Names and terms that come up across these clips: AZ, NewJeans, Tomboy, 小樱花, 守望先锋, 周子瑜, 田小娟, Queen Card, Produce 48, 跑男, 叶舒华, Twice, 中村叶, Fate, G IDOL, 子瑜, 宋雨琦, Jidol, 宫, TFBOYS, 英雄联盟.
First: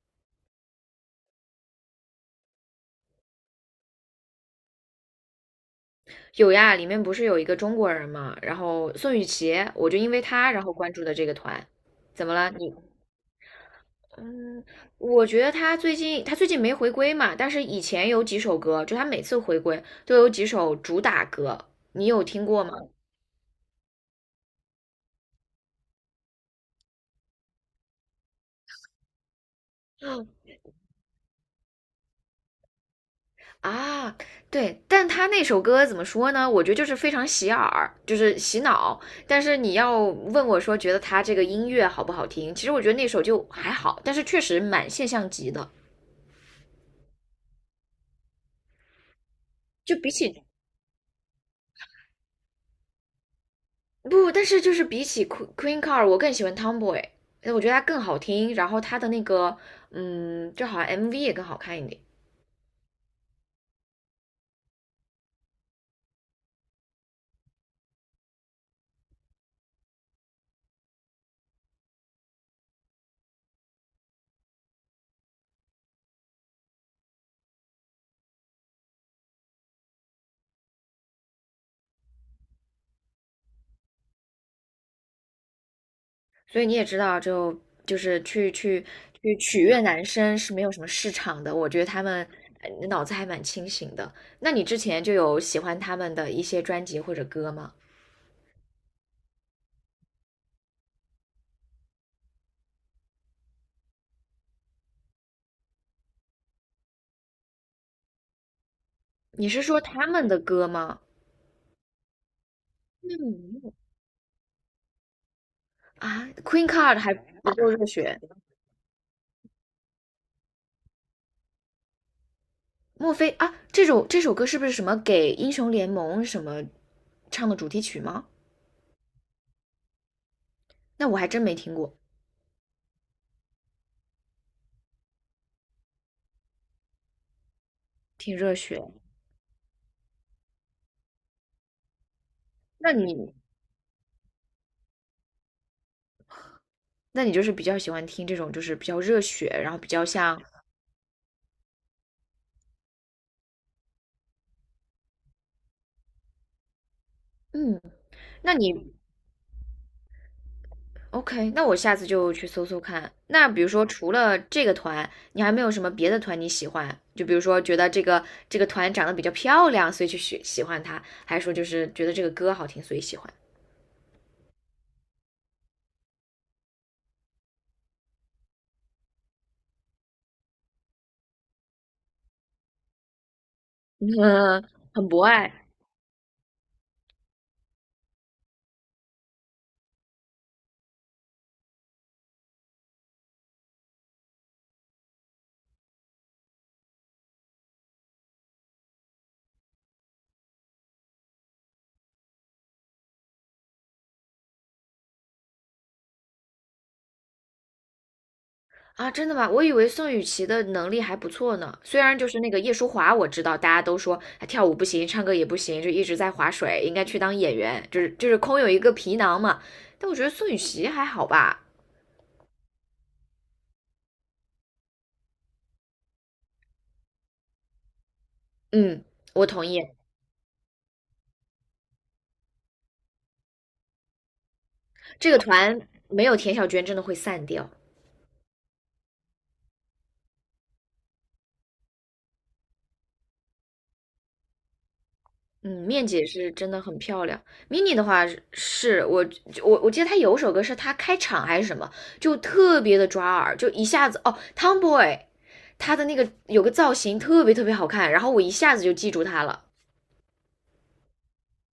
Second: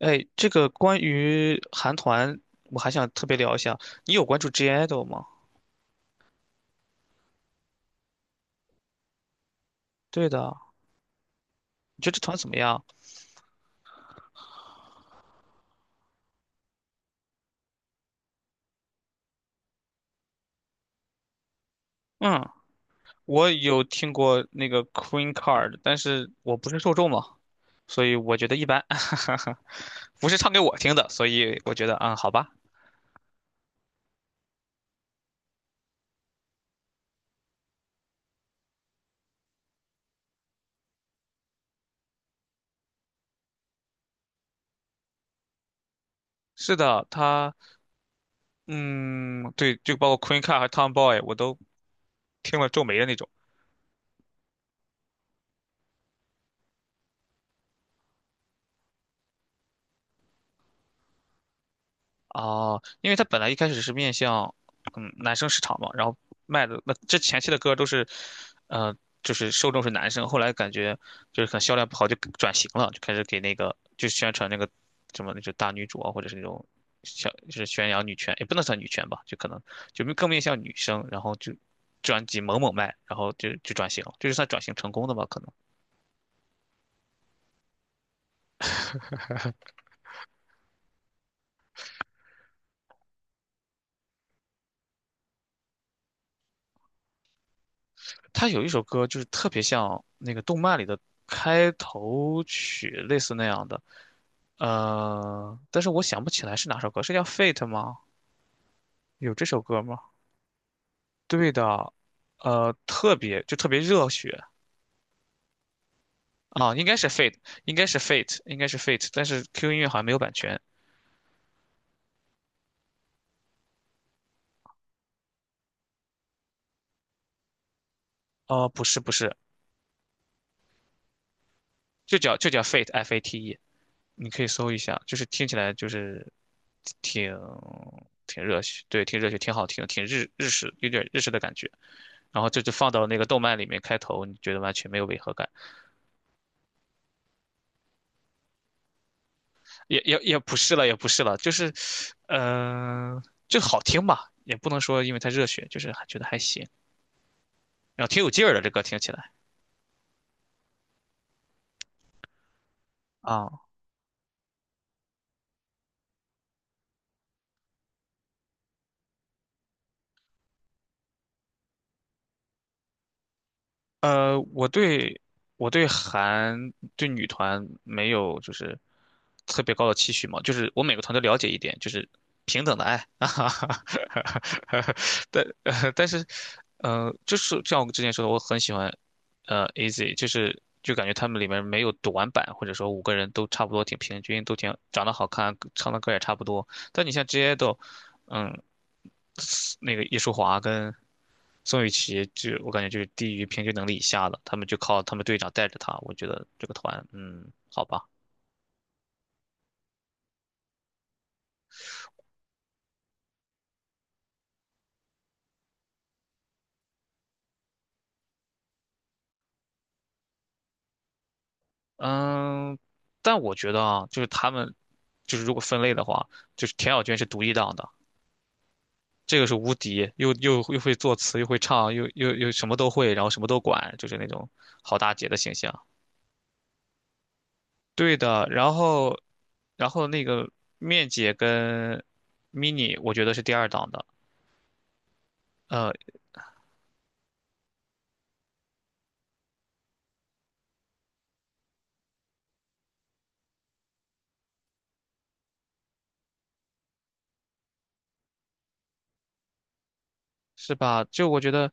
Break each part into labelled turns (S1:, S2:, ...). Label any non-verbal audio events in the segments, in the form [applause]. S1: 哎，这个关于韩团，我还想特别聊一下。你有关注 G IDOL 吗？
S2: 有呀，里面不是有一个中国人嘛，然后宋雨琦，我就因为
S1: 对
S2: 他
S1: 的，
S2: 然后关注的这个团。
S1: 你觉得这
S2: 怎么
S1: 团怎
S2: 了？
S1: 么样？
S2: 嗯，我觉得他最近没回归嘛，但是以前有几首歌，就他每次回归都有几首主打歌，你有听
S1: 嗯，
S2: 过吗？
S1: 我有听过那个 Queen Card，但是我不是受众嘛，所以我觉得一般，[laughs] 不是唱给我听的，所以我觉得好吧。
S2: 啊，对，但他那首歌怎么说呢？我觉得就是非常洗耳，就是洗脑。但是你要问我说，觉得他这个音乐好不好听？其实我觉得那首就还好，但是确实蛮现象级的。
S1: 是的，嗯，对，
S2: 就
S1: 就
S2: 比
S1: 包括 Queen
S2: 起
S1: Card 和 Tomboy，我都听了皱眉的那种。
S2: 不，但是就是比起 Queen Car，d 我更喜欢 Tomboy，我觉得它更好听，然后它的那个，就好像 MV 也更好看一点。
S1: 哦，因为他本来一开始是面向男生市场嘛，然后卖的那这前期的歌都是，呃，就是受众是男生，后来感觉就是可能销量不好就转型了，就开始给那个就宣传那个什么那种大女主啊，或者是那种小就是宣扬女权，也不能算女权吧，就可能就更面向女生，然后就专辑猛猛卖，然后就转型了，是算转型成功的吧，可能。
S2: 所以你也知道就是去取悦男生是没有什么市场的。我觉得他们脑子还蛮清醒的。那你之前就有喜欢他们的一些专辑或者歌吗？
S1: 他有一首歌就是特别像那个动漫里的开头曲，类似那样的。但是我想不起来是哪首歌，是叫《Fate》吗？有这
S2: 你是
S1: 首
S2: 说
S1: 歌吗？
S2: 他们的歌吗？
S1: 对的，特
S2: 嗯
S1: 别热血
S2: 啊，Queen
S1: 啊，应该
S2: Card
S1: 是
S2: 还
S1: 《Fate》，
S2: 不够
S1: 应该
S2: 热
S1: 是
S2: 血
S1: 《Fate》，应该是《Fate》，但是 QQ 音乐好像没有版权。
S2: 莫非啊，这首歌是不是什么给英雄联盟什么唱的主题曲吗？
S1: 哦、不是不是，
S2: 那我还真没听过，
S1: 就叫 Fate，F A T E，你可以搜一下，就是听起来就是挺
S2: 挺
S1: 挺
S2: 热
S1: 热
S2: 血。
S1: 血，对，挺热血，挺好听，挺日式，有点日式的感觉。然后这就放
S2: 那
S1: 到那个
S2: 你
S1: 动漫里面开头，你觉得完全没有违和感。
S2: 那你就是比较喜欢听这种就是比较热血，然后比
S1: 也
S2: 较
S1: 也也
S2: 像
S1: 不是了，也不是了，就是，嗯、就好听吧，也不能说因为太热血，就是还觉得还行，
S2: 嗯，
S1: 然后挺有劲儿
S2: 那
S1: 的这歌
S2: 你
S1: 听起来
S2: OK，那我下次就去搜搜看。那比
S1: 啊。
S2: 如说除了这个团，你还没有什么别的团你喜欢？就比如说觉得这个团长得比较漂亮，所以去喜欢她，还是说就是觉得这个歌好听，所以喜欢？
S1: 呃，我对我对女团没有就是特别高的期许嘛，就是我每个团都了解一点，就是平等的爱 [laughs]，哈哈
S2: [laughs] 嗯，
S1: 哈，
S2: 很博
S1: 但
S2: 爱。
S1: 呃但是就是像我之前说的，我很喜欢AZ，就是就感觉他们里面没有短板，或者说五个人都差不多挺平均，都挺长得好看，唱的歌也差不多。但你像 Jidol，嗯那个叶舒华跟宋雨琦就，我感觉就是低于平均能力以下的，他们就靠他们队长带着他。我觉得这个团，好吧，
S2: 啊，真的吗？我以为宋雨琦的能力还不错呢。虽然就是那个叶舒华，我知道大家都说她跳舞不行，唱歌也不行，就一直在划水，应该去当演员，就是空有一个皮囊嘛。但我觉得宋雨琦还好吧。
S1: 嗯，但我觉得啊，就是他们就是如果分类的话，就是田小娟是独一档的，
S2: 嗯，
S1: 这个
S2: 我
S1: 是
S2: 同
S1: 无
S2: 意，
S1: 敌，又会作词，又会唱，又什么都会，然后什么都管，就是那种好大姐
S2: 这
S1: 的
S2: 个
S1: 形象。
S2: 团没有田小娟真的会散掉。
S1: 对的，然后那个面姐跟 mini，我觉得是第二档的。
S2: 嗯，
S1: 呃，
S2: 面姐是真的很漂亮。Mini 的话是我记得她有首歌是她开场还是什么，就特别的抓耳，就一下子哦，Tomboy，他的那个有个造型特别特别好看，然后我一下子就记住他了。
S1: 是吧？就我觉得，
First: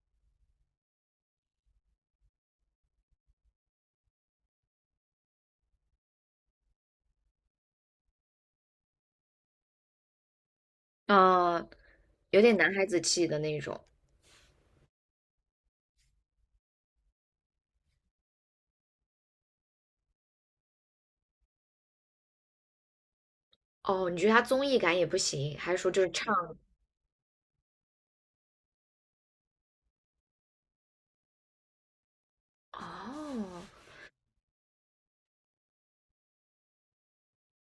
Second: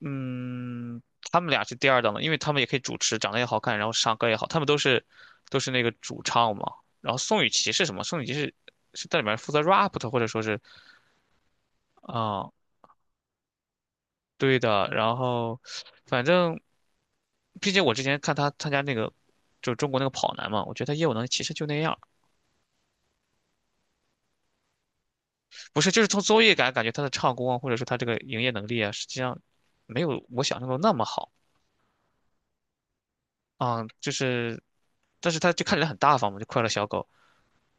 S1: 嗯，他们俩是第二档的，因为他们也可以主持，长得也好看，然后唱歌也好，他们都是那个主唱嘛。然后宋雨琦是什么？宋雨琦是在里面负责 rap 的，或者说是
S2: 嗯、有
S1: 啊、
S2: 点男孩子气的那种。
S1: 对的。然后反正，毕竟我之前看他参加那个。就是中国那个跑男嘛，我觉得他业务能力其实就那样，
S2: 哦，你觉得他综艺感也不行，还是
S1: 不
S2: 说
S1: 是，就
S2: 就
S1: 是
S2: 是
S1: 从
S2: 唱？
S1: 综艺感感觉他的唱功啊，或者说他这个营业能力啊，实际上没有我想象中那么好
S2: 哦，
S1: 啊、就是，但是他就看起来很大方嘛，就快乐小狗。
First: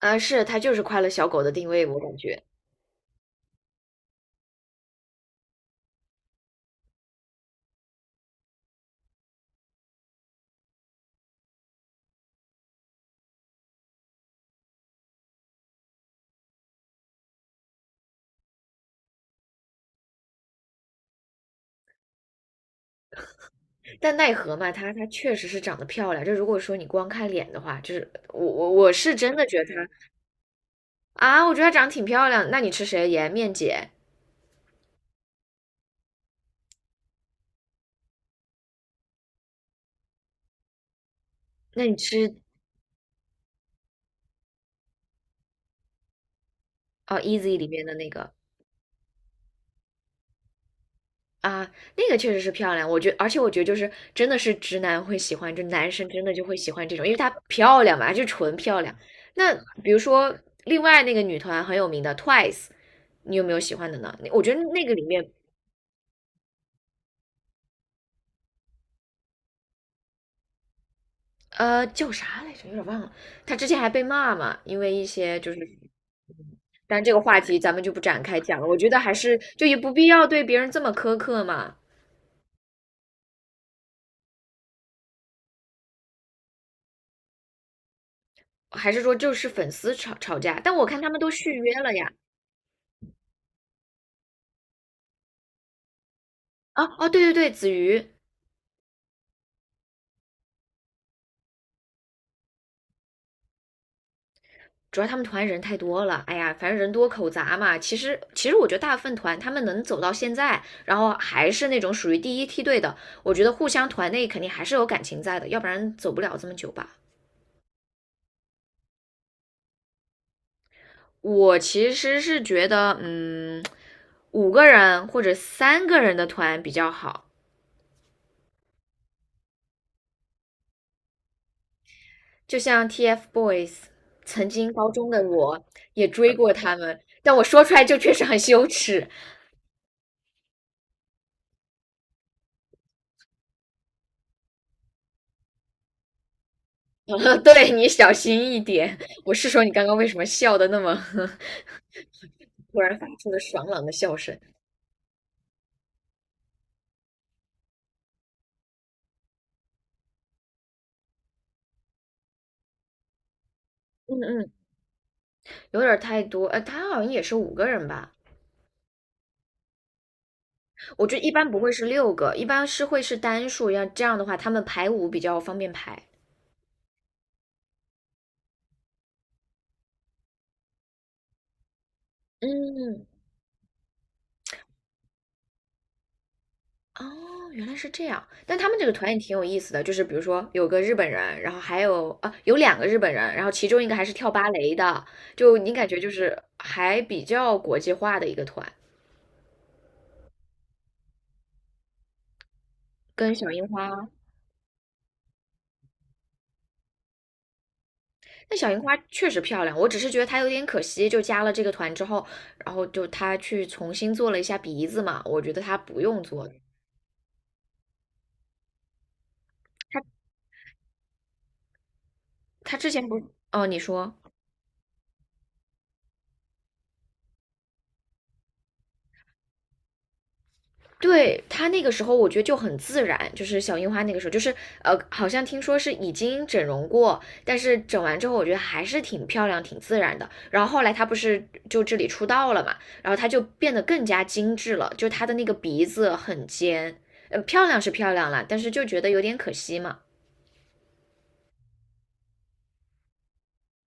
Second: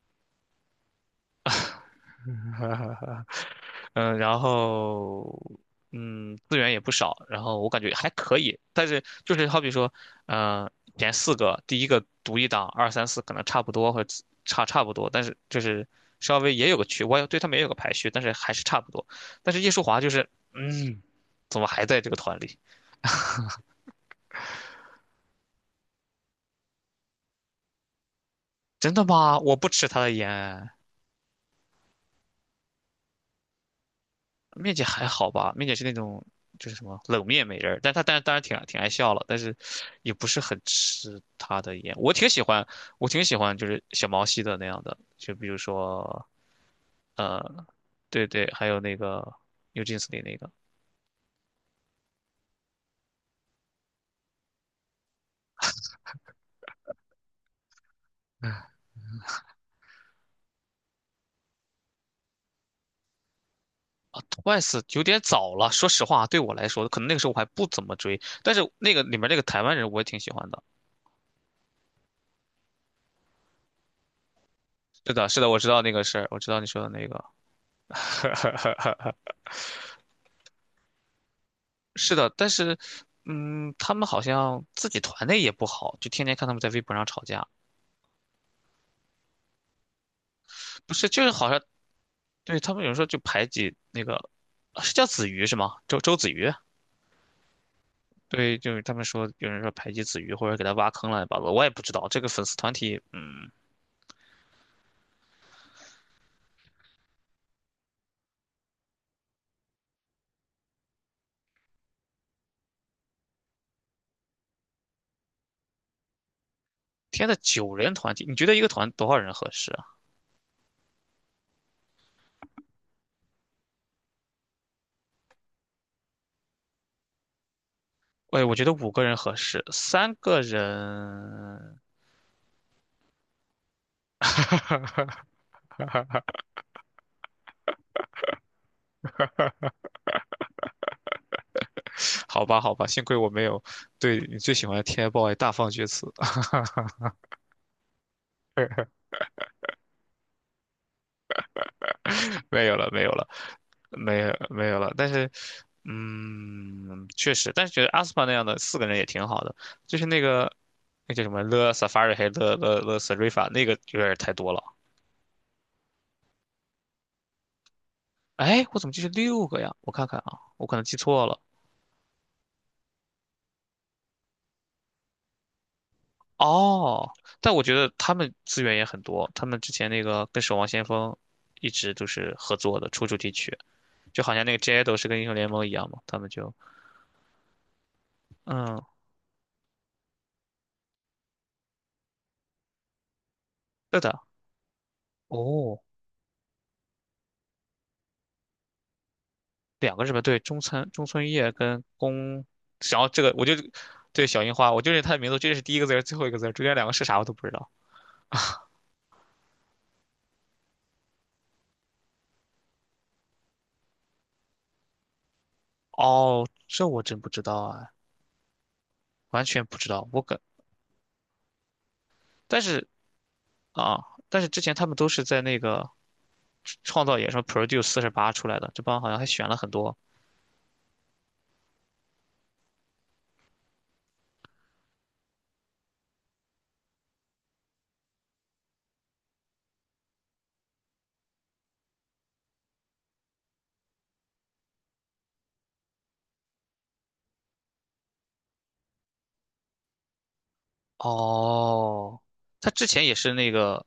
S2: 是他就是快乐小狗的定位，我感觉。
S1: [laughs] 嗯，然后资源也不少，然后我感觉还可以，但是就是好比说，嗯、前四个，第一个独一档，二三四可能差不多，或者差不多，但是就是稍微也有个区，我也对他们也有个排序，但是还是差不多。但是叶舒华就是，嗯，怎么还在这个团里？
S2: 但奈何嘛，他确实是长得漂亮。就如果说你光看脸的话，就是我我
S1: 真
S2: 我
S1: 的
S2: 是真
S1: 吗？
S2: 的
S1: 我
S2: 觉得
S1: 不吃
S2: 他。
S1: 他的盐，
S2: 啊，我觉得她长得挺漂亮。那你吃谁颜面姐？
S1: 面姐还好吧？面姐是那种就是什么冷面美人儿，但是当然挺爱笑了，但是也不是很吃她的
S2: 那
S1: 颜。
S2: 你
S1: 我挺
S2: 吃
S1: 喜欢，我挺喜欢就是小毛细的那样的，就比如说
S2: 哦
S1: 呃，
S2: ，Easy 里面的那
S1: 对
S2: 个
S1: 对，还有那个 NewJeans 里那个
S2: 啊，那个确实是漂亮。而且我觉得就是真的是直男会喜欢，就男生真的就会喜欢这种，因为她漂亮嘛，就纯漂亮。那比如说另外那个女团很有名的 Twice，你有没有喜欢的呢？
S1: 啊
S2: 我觉得
S1: ，Twice
S2: 那个里
S1: 有点
S2: 面
S1: 早了，说实话，对我来说，可能那个时候我还不怎么追，但是那个里面那个台湾人我也挺喜欢的。
S2: 叫啥来着，有点忘了。她之前还被骂嘛，因为一
S1: 是的，
S2: 些
S1: 是的，
S2: 就
S1: 我
S2: 是。
S1: 知道那个事儿，我知道你说的
S2: 但
S1: 那
S2: 这个
S1: 个。
S2: 话题咱们就不展开讲了，我觉得还
S1: [laughs]
S2: 是就也不必要对别人这么苛刻嘛。
S1: 是的，但是，他们好像自己团内也不好，就天天看他们在微博上吵架，
S2: 还是说就是粉丝吵吵架？但我
S1: 不
S2: 看
S1: 是，
S2: 他们
S1: 就
S2: 都
S1: 是好
S2: 续
S1: 像
S2: 约了呀。
S1: 对他们有人说就排挤那个，啊是叫子瑜是吗？周子瑜，
S2: 啊哦，对对对，子瑜，
S1: 对，就是他们说有人说排挤子瑜或者给他挖坑乱七八糟我也不知道这个粉丝团体，
S2: 主要他们团人太多了。哎呀，反正人多口杂嘛。其实我觉得大部分团他们能走到现在，然后还是那种属于第一梯队的，我觉得互相团内肯定还是有感情在的，要不然走不了这么久吧。
S1: 天呐，9人团体，你觉得一个团多少人合适啊？
S2: 我其实是觉得，五个人或者三个人的团比较好。
S1: 喂，我觉得五个人合适，3个人，
S2: 就像 TFBOYS，曾经高中的
S1: [laughs]
S2: 我也追过他们，但我说出来就确实很羞耻。
S1: 好吧，好吧，幸亏我没有对你最喜欢的 TFBOYS 大放厥词。
S2: [laughs] 对你小心一点。我是说你刚刚为什么笑的那么 [laughs]
S1: 没有
S2: 突
S1: 了，
S2: 然
S1: 没
S2: 发
S1: 有了，
S2: 出了爽朗的笑
S1: 没有
S2: 声？
S1: 没有了。但是，确实，但是觉得阿斯帕那样的4个人也挺好的，就是那个那叫什么 s a 勒萨法瑞还勒勒勒斯瑞法那个有点
S2: 嗯
S1: 太多
S2: 嗯，
S1: 了。
S2: 有点太多。他好像也是五个人吧？
S1: 哎，我怎么记是6个呀？我看看啊，我可能记
S2: 我这
S1: 错
S2: 一
S1: 了。
S2: 般不会是六个，一般是会是单数，要这样的话他们排舞比较方便排。
S1: 哦，但我觉得他们资源也很多，他们之前那个跟《守望先锋》一直都是合作的，
S2: 嗯，
S1: 出主题曲，就好像那个 Jado 是跟英雄联盟一样嘛，他们就
S2: 哦，原来是这样。但他们
S1: 嗯，
S2: 这个团也挺有意思的，就是比如说有个日本人，然后还有两个日本人，然后其中一个
S1: 对
S2: 还是
S1: 的，
S2: 跳芭蕾的，就你
S1: 哦，
S2: 感觉就是还比较国际化的一个团。
S1: 两个是吧？对中村叶跟宫，然后这个
S2: 跟
S1: 我
S2: 小
S1: 就
S2: 樱花，
S1: 对小樱花，我就认他的名字，这是第一个字儿，最后一个字儿，中间两个是啥我都不知道。
S2: 那小樱花确实漂亮，我只是觉得她有点可惜，就加了这个团之后，然后就她去重新做了一下鼻子嘛，我觉得她不用
S1: 哦，
S2: 做，她
S1: 这我真不知道啊，完全不知道。我感，但
S2: 她
S1: 是
S2: 之前不是哦，你
S1: 啊，
S2: 说。
S1: 但是之前他们都是在那个创造野什么 Produce 四十八出来的，这帮好像还选了很多。
S2: 对，她那个时候，我觉得就很自然，就是小樱花那个时候，就是好像听说是已经整容过，但是整完之后，我觉得还是挺漂亮、挺自然的。然后后来她不是就这里出道了嘛，然后她就变得更加精致了，就她的那个鼻子很尖，漂亮是漂亮了，但是就觉得有点可惜嘛。
S1: 哦，他之前也是那个，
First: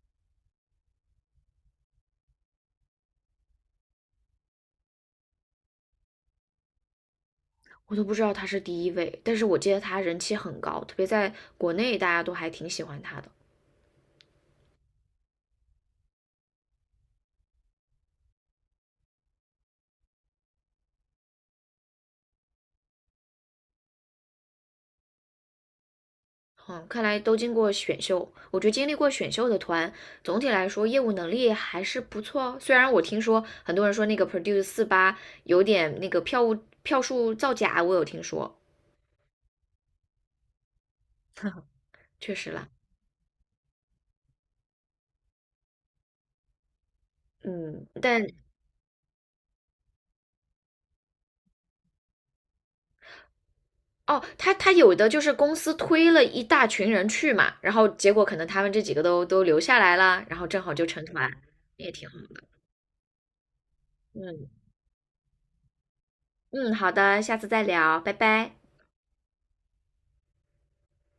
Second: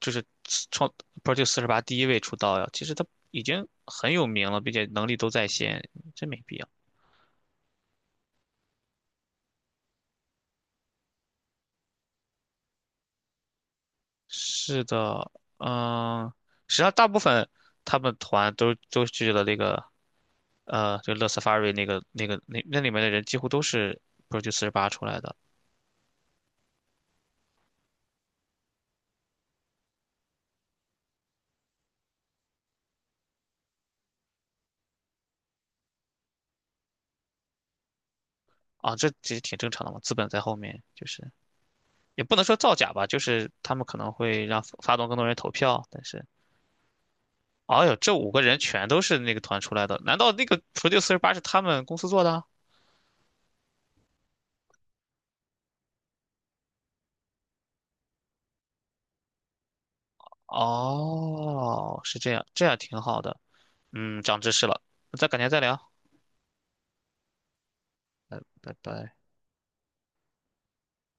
S1: 就是创 Produce 四十八第一位出道呀。其实他已经很有名了，并且能力都在线，真没必要。
S2: 我都不知道她是第一位，但是我记得她人气很高，特别在国内大家都还挺喜欢她的。
S1: 是的，嗯，实际上大部分他们团都去了那个就乐 Safari 那个那里面的人几乎都是 Produce 四十八出来的
S2: 嗯，看来都经过选秀。我觉得经历过选秀的团，总体来说业务能力还是不错哦。虽然我听说很多人说那个 Produce 四八有点那个票务票数造假，我有听说
S1: 啊，这其实挺正常的嘛，资本在后面，就是
S2: [laughs]，
S1: 也
S2: 确
S1: 不能
S2: 实
S1: 说
S2: 啦。
S1: 造假吧，就是他们可能会让发动更多人投票，但是，哎
S2: 嗯，
S1: 呦，这
S2: 但
S1: 五个人全都是那个团出来的，难道那个 Produce 四十八是他们公司做的？
S2: 哦，他有的就是公司推了一大群人去嘛，然后结果可能他们这几个都留下来了，然后正好就成团，也
S1: 哦，
S2: 挺好
S1: 是这样，
S2: 的。
S1: 这样挺好的，长
S2: 嗯
S1: 知识了，那咱改天再聊，
S2: 嗯，好的，下次再聊，拜
S1: 拜
S2: 拜。
S1: 拜拜。